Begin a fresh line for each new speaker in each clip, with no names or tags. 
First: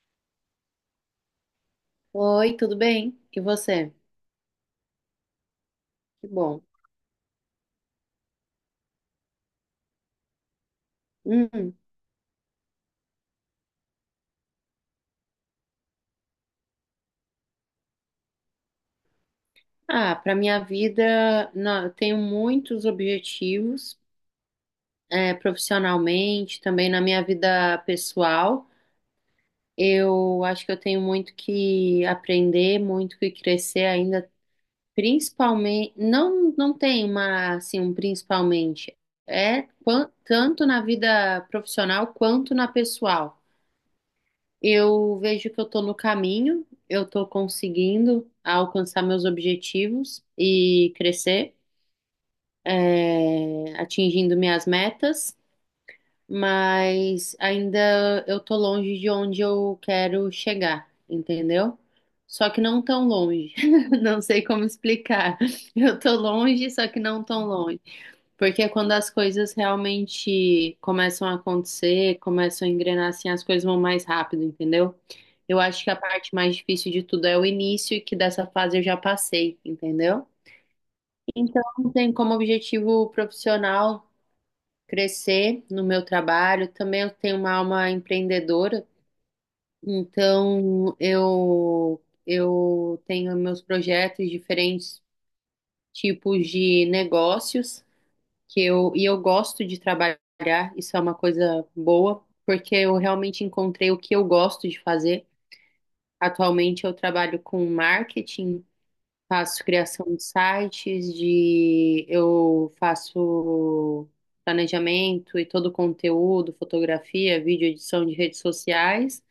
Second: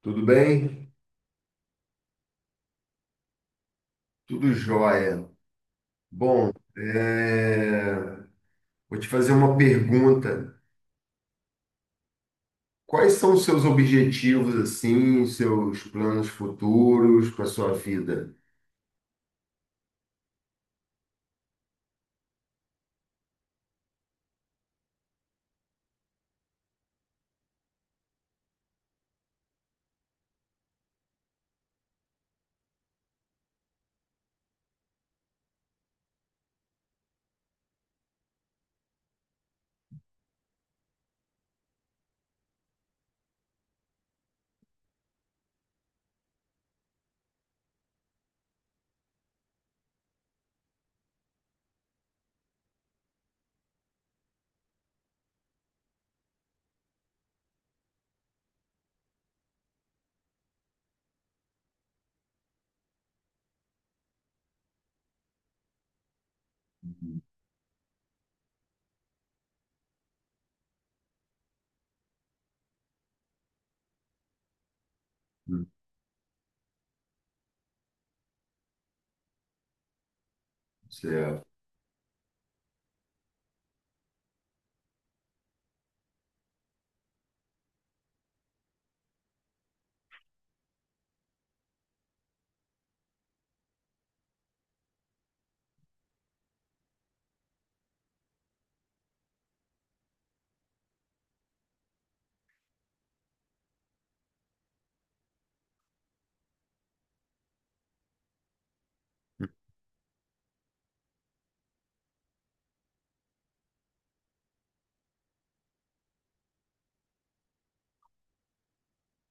Tudo bem?
Oi, tudo bem? E você?
Tudo jóia.
Que
Bom,
bom.
vou te fazer uma pergunta.
Hum.
Quais são os seus objetivos, assim, os seus planos futuros para a sua vida?
Ah, para minha vida, não, eu tenho muitos objetivos, profissionalmente, também na minha vida pessoal. Eu acho que eu tenho muito que aprender, muito que crescer ainda, principalmente, não, não tem uma, assim, um principalmente, tanto na vida profissional quanto na pessoal. Eu vejo que eu estou no caminho, eu estou conseguindo alcançar meus objetivos e crescer, atingindo minhas metas, mas ainda eu estou longe de onde eu quero chegar, entendeu? Só que não tão longe. Não sei como explicar. Eu estou longe, só que não tão longe. Porque é quando as coisas realmente começam a acontecer, começam a engrenar assim, as coisas vão mais rápido, entendeu? Eu
Hum.
acho que a parte mais difícil de tudo é o início e que dessa fase eu já passei, entendeu?
Certo.
Então, tem como objetivo profissional crescer no meu trabalho. Também eu tenho uma alma empreendedora, então eu tenho meus projetos diferentes tipos de negócios. Que eu gosto de trabalhar, isso é uma coisa boa, porque eu realmente encontrei o que eu gosto de fazer. Atualmente eu trabalho com marketing, faço criação de sites, de eu faço planejamento e todo o conteúdo, fotografia, vídeo, edição de redes sociais.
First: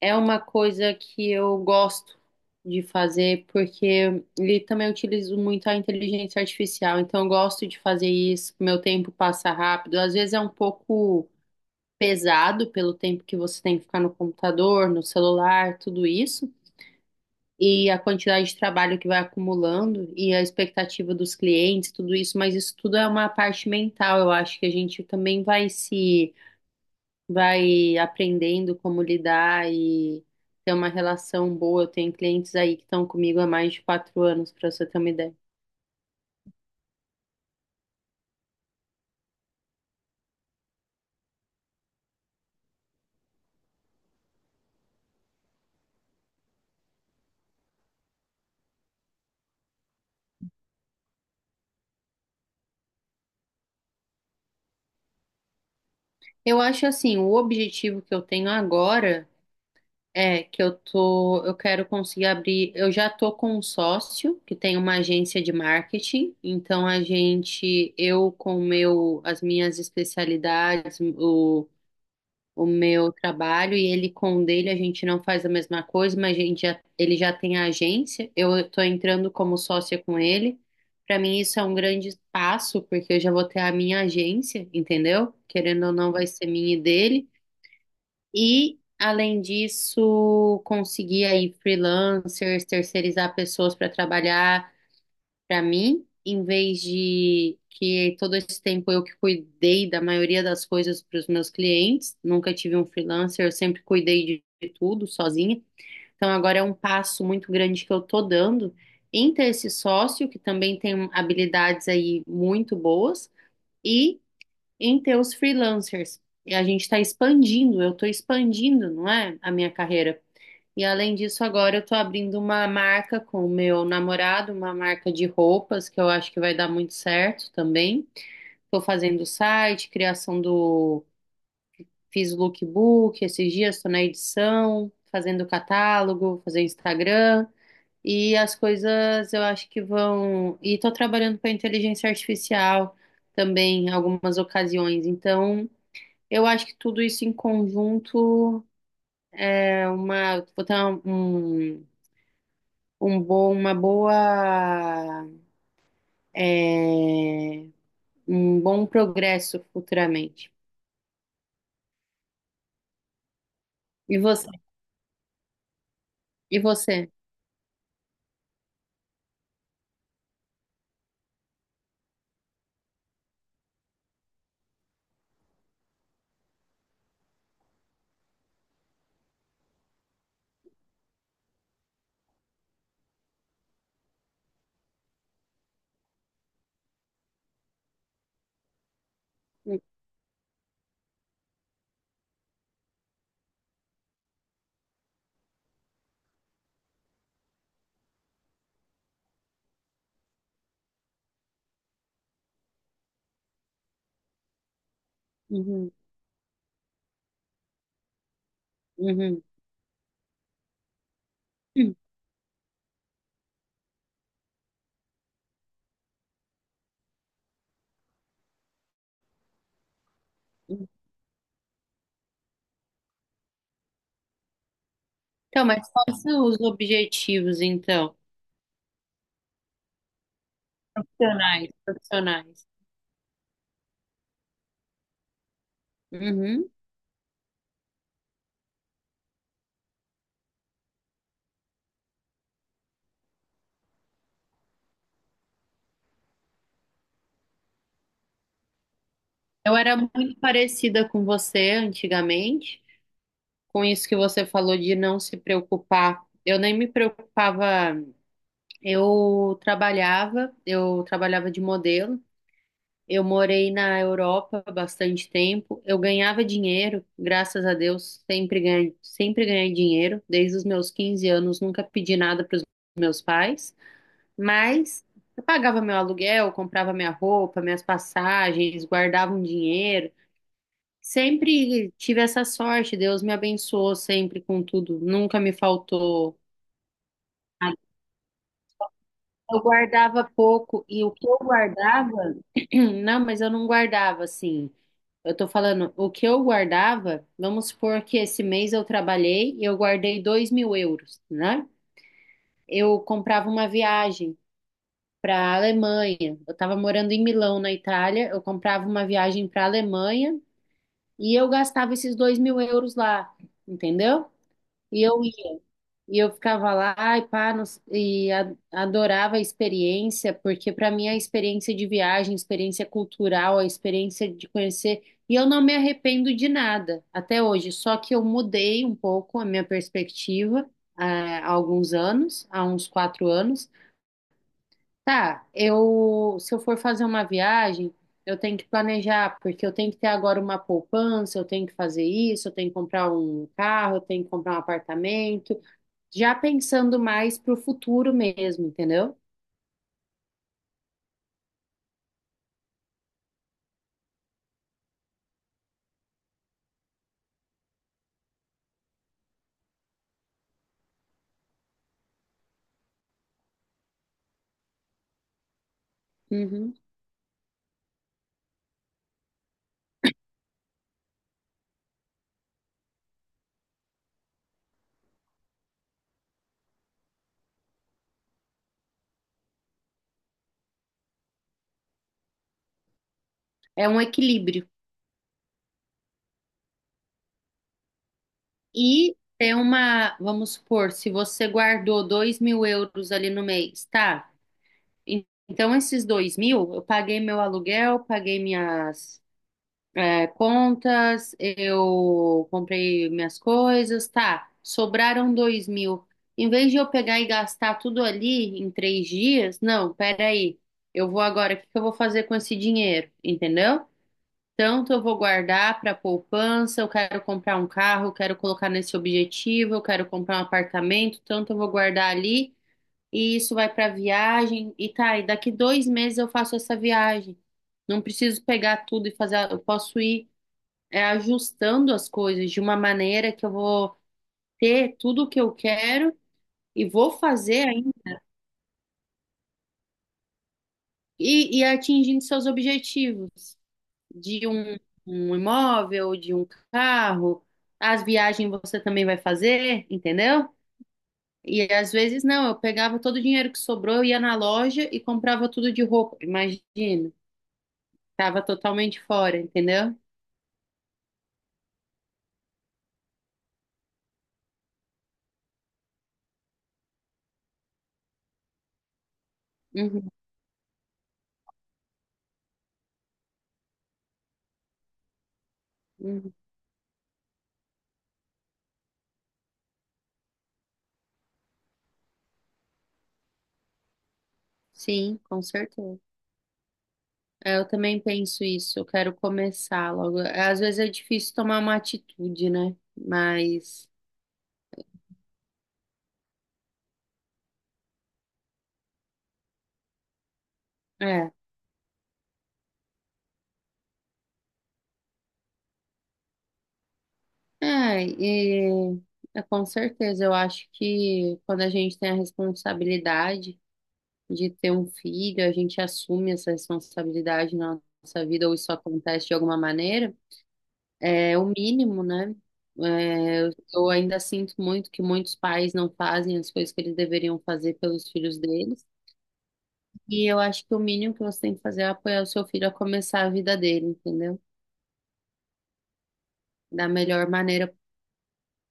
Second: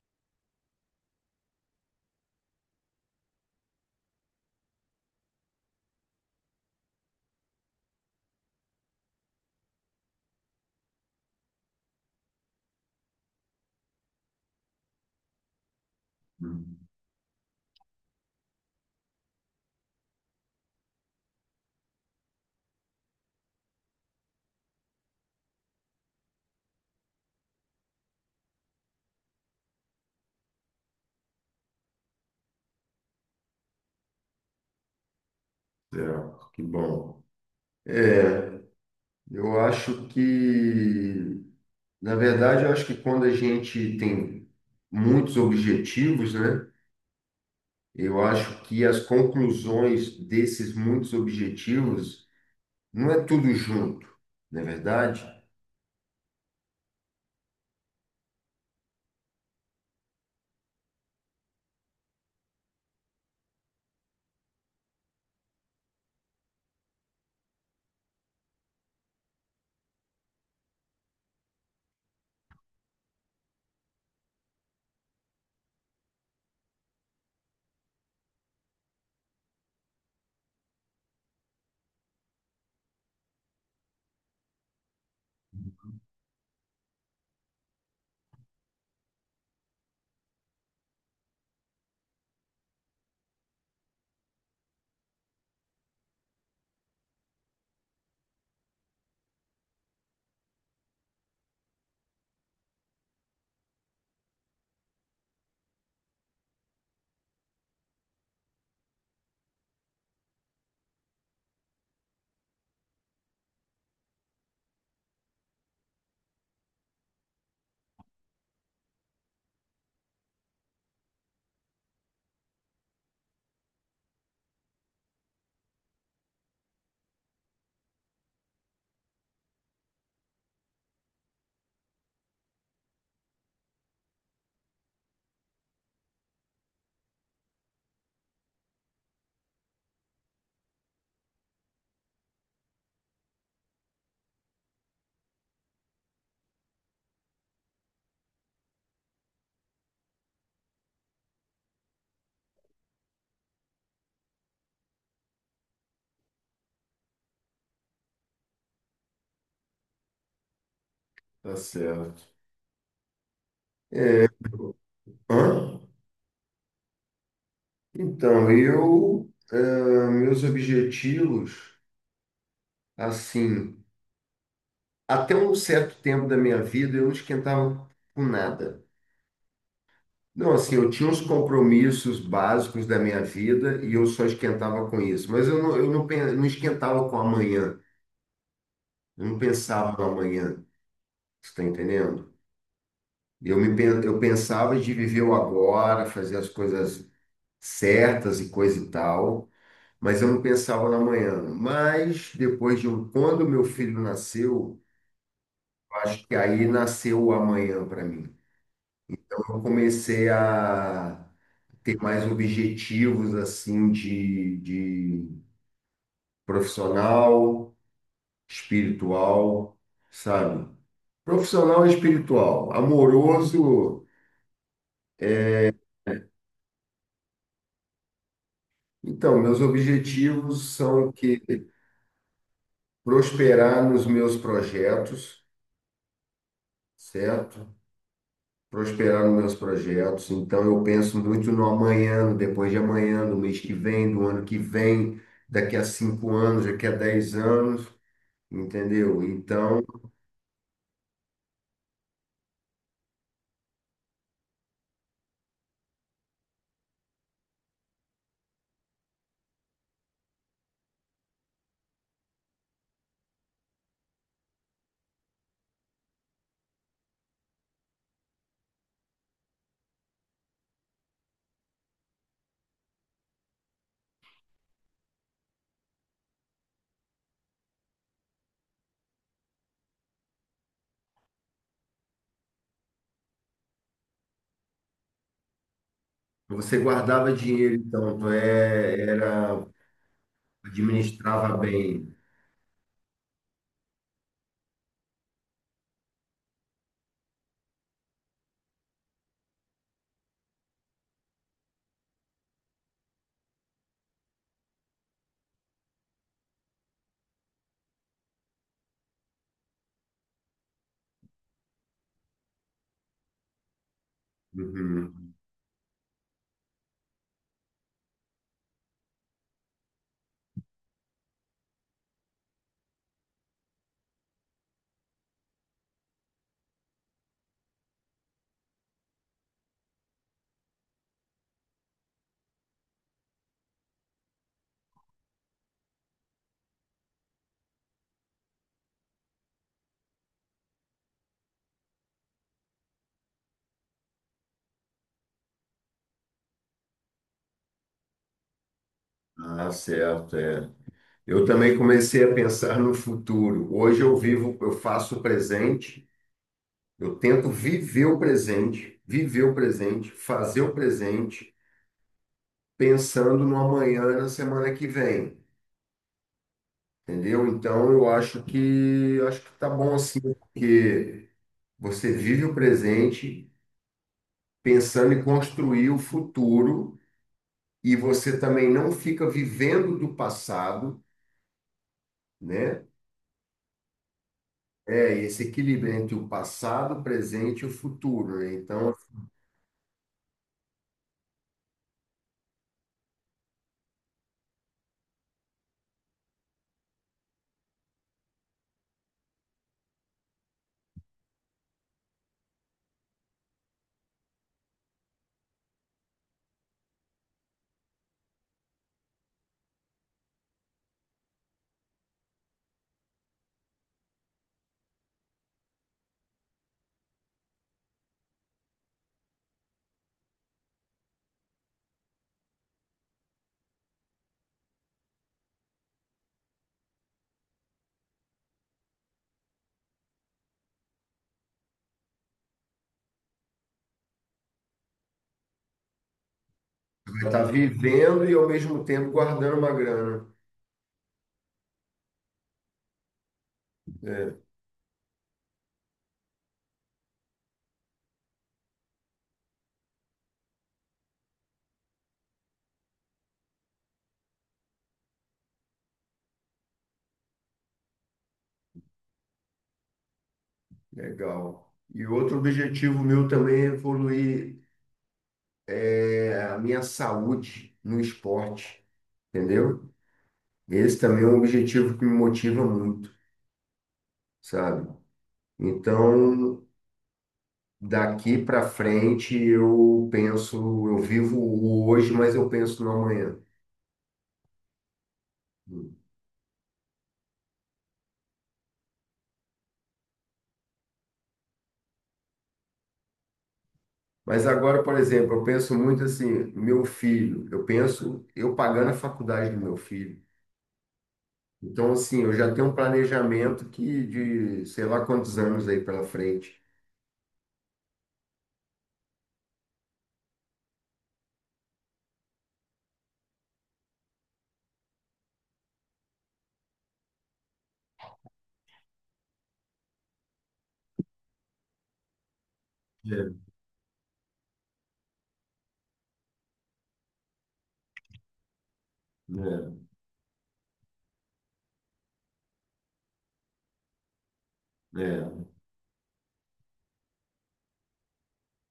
É uma coisa que eu gosto de fazer, porque ele também utilizo muito a inteligência artificial, então eu gosto de fazer isso, meu tempo passa rápido. Às vezes é um pouco pesado pelo tempo que você tem que ficar no computador, no celular, tudo isso,
Hum,
e a quantidade de trabalho que vai acumulando e a expectativa dos clientes, tudo isso, mas isso tudo é uma parte mental, eu acho que a gente também vai se vai aprendendo como lidar e ter uma relação boa. Eu tenho clientes aí que estão comigo há mais de 4 anos, para você ter uma ideia.
certo, que bom. É, eu acho que, na verdade, eu acho que quando a gente tem muitos objetivos, né? Eu acho que as conclusões desses muitos objetivos não é tudo junto, não é verdade?
Eu acho assim, o objetivo que eu tenho agora é que eu tô, eu quero conseguir abrir, eu já tô com um sócio que tem uma agência de marketing, então a gente, eu com o meu, as minhas especialidades, o meu trabalho e ele com o dele, a gente não faz a mesma coisa, mas a gente já, ele já tem a agência, eu estou entrando como sócia com ele. Para mim isso é um grande passo, porque eu já vou ter a minha agência, entendeu? Querendo ou não, vai ser minha e dele. E além disso, conseguir aí freelancers, terceirizar pessoas para trabalhar para mim, em vez de que todo esse tempo eu que cuidei da maioria das coisas para os meus clientes, nunca tive um freelancer, eu sempre cuidei de tudo sozinha. Então agora é um passo muito grande que eu tô dando em ter esse sócio que também tem habilidades aí muito boas e em ter os freelancers. E a gente está expandindo, eu estou expandindo, não é, a minha carreira. E além disso, agora eu tô abrindo uma marca com o meu namorado, uma marca de roupas que eu acho que vai dar muito certo também. Tô fazendo o site, criação do, fiz o lookbook, esses dias tô na edição, fazendo o catálogo, fazendo Instagram. E as coisas eu acho que vão. E tô trabalhando com a inteligência artificial também em algumas ocasiões. Então, eu acho que tudo isso em conjunto é uma. Vou ter um um bom, uma boa, é, um bom progresso futuramente.
Tá certo.
E você?
Hã?
E você?
Então, meus objetivos, assim, até um certo tempo da minha vida eu não esquentava com nada. Não, assim, eu tinha uns compromissos básicos da minha vida e eu só esquentava com isso. Mas eu não, pen- não esquentava com amanhã, eu não pensava no amanhã, você está entendendo? Eu pensava de viver o agora, fazer as coisas certas e coisa e tal. Mas eu não pensava na manhã. Mas depois de um, quando meu filho nasceu,
Uhum,
eu acho que aí nasceu o amanhã para mim. Então
uhum.
eu comecei a ter mais objetivos assim de profissional, espiritual, sabe? Profissional e espiritual, amoroso.
Então, mas quais são os objetivos, então?
Então, meus objetivos são que
Profissionais, profissionais.
prosperar nos meus projetos,
Uhum.
certo? Prosperar nos meus projetos. Então, eu penso muito no amanhã, no depois de amanhã, no mês que vem, do ano que vem, daqui a 5 anos, daqui a 10 anos, entendeu?
Eu
Então,
era muito parecida com você antigamente, com isso que você falou de não se preocupar. Eu nem me preocupava, eu trabalhava de modelo. Eu morei na Europa bastante tempo. Eu ganhava dinheiro, graças a Deus, sempre ganhei dinheiro. Desde os meus 15 anos, nunca pedi nada para os meus pais, mas eu pagava meu aluguel, comprava minha roupa, minhas passagens, guardava um dinheiro. Sempre tive essa sorte. Deus me abençoou sempre com tudo. Nunca me faltou
você guardava dinheiro,
nada.
então, tu é,
Eu
era,
guardava pouco e o que eu
administrava bem.
guardava, não, mas eu não guardava assim. Eu tô falando, o que eu guardava, vamos supor que esse mês eu trabalhei e eu guardei 2.000 euros, né? Eu comprava uma viagem para a Alemanha. Eu estava morando em Milão, na Itália. Eu comprava uma viagem para a Alemanha e eu gastava esses 2.000 euros lá, entendeu? E eu
Uhum.
e eu ficava lá e pá, não s- e a- adorava a experiência, porque para mim a experiência de viagem, a experiência cultural, a experiência de conhecer, e eu não me arrependo de nada até hoje, só que eu mudei um pouco a minha perspectiva há alguns anos, há uns 4 anos. Tá, eu se eu for fazer uma viagem, eu tenho que planejar, porque eu tenho que ter agora uma poupança, eu tenho que fazer isso, eu tenho que comprar um carro, eu tenho que comprar um apartamento, já pensando mais para o futuro mesmo, entendeu?
Ah, certo, é. Eu também comecei a pensar no futuro. Hoje eu vivo, eu faço o presente, eu tento viver o presente, fazer o presente, pensando no amanhã e na semana que vem,
Uhum.
entendeu? Então eu acho que tá bom assim, porque você vive o presente pensando em construir o futuro e você também não fica vivendo do passado, né?
É um equilíbrio.
É esse equilíbrio entre o passado, o presente e o futuro, né? Então
E tem uma, vamos supor, se você guardou 2.000 euros ali no mês, tá? Então, esses 2.000, eu paguei meu aluguel, paguei minhas contas, eu comprei minhas coisas, tá? Sobraram 2.000. Em vez de eu pegar e gastar tudo ali em 3 dias, não, peraí. Eu vou agora, o que que eu vou fazer com esse dinheiro? Entendeu? Tanto eu vou guardar para poupança, eu quero comprar um carro, eu quero colocar nesse objetivo, eu quero comprar um apartamento, tanto eu vou guardar ali e isso vai para viagem e tá, e daqui 2 meses eu faço essa viagem. Não preciso pegar tudo e fazer, eu posso ir ajustando as coisas de uma maneira que eu vou ter tudo o que eu quero e vou
você vai estar
fazer ainda
vivendo e ao mesmo tempo guardando uma grana.
e atingindo seus objetivos.
É,
De um, um imóvel, de um carro. As viagens você também vai fazer, entendeu? E às vezes não, eu pegava todo o dinheiro que sobrou, eu ia na loja e comprava tudo de roupa. Imagina, tava totalmente fora, entendeu?
legal. E outro objetivo meu também é evoluir é, a minha saúde no esporte, entendeu?
Uhum,
Esse também é um objetivo que me motiva muito, sabe?
uhum.
Então, daqui para frente eu penso, eu vivo o hoje, mas eu penso no amanhã.
Sim, com certeza. É, eu também penso isso, eu quero começar logo. Às vezes é difícil tomar uma atitude, né? Mas
Mas agora, por exemplo, eu penso muito assim, meu filho, eu penso eu pagando a faculdade do meu filho.
é.
Então, assim, eu já tenho um planejamento que de sei lá quantos anos aí pela frente.
É, com certeza, eu acho que quando a gente tem a responsabilidade de ter um filho, a gente assume essa responsabilidade na nossa vida, ou isso acontece de alguma maneira, é o mínimo, né?
É,
É, eu ainda sinto muito que muitos pais não fazem as coisas que eles deveriam fazer pelos filhos deles, e eu acho que o mínimo que você tem que fazer é apoiar o seu filho a começar a vida dele, entendeu?
é, é,
Da melhor maneira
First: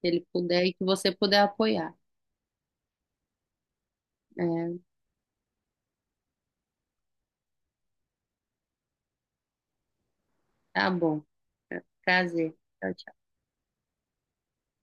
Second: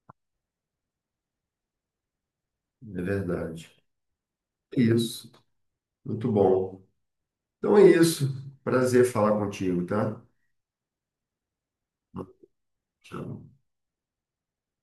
que ele puder e que você puder apoiar.
é verdade.
É,
Isso. Muito bom. Então é isso. Prazer falar contigo, tá?
tá bom. Prazer. Tchau, tchau.
Tchau.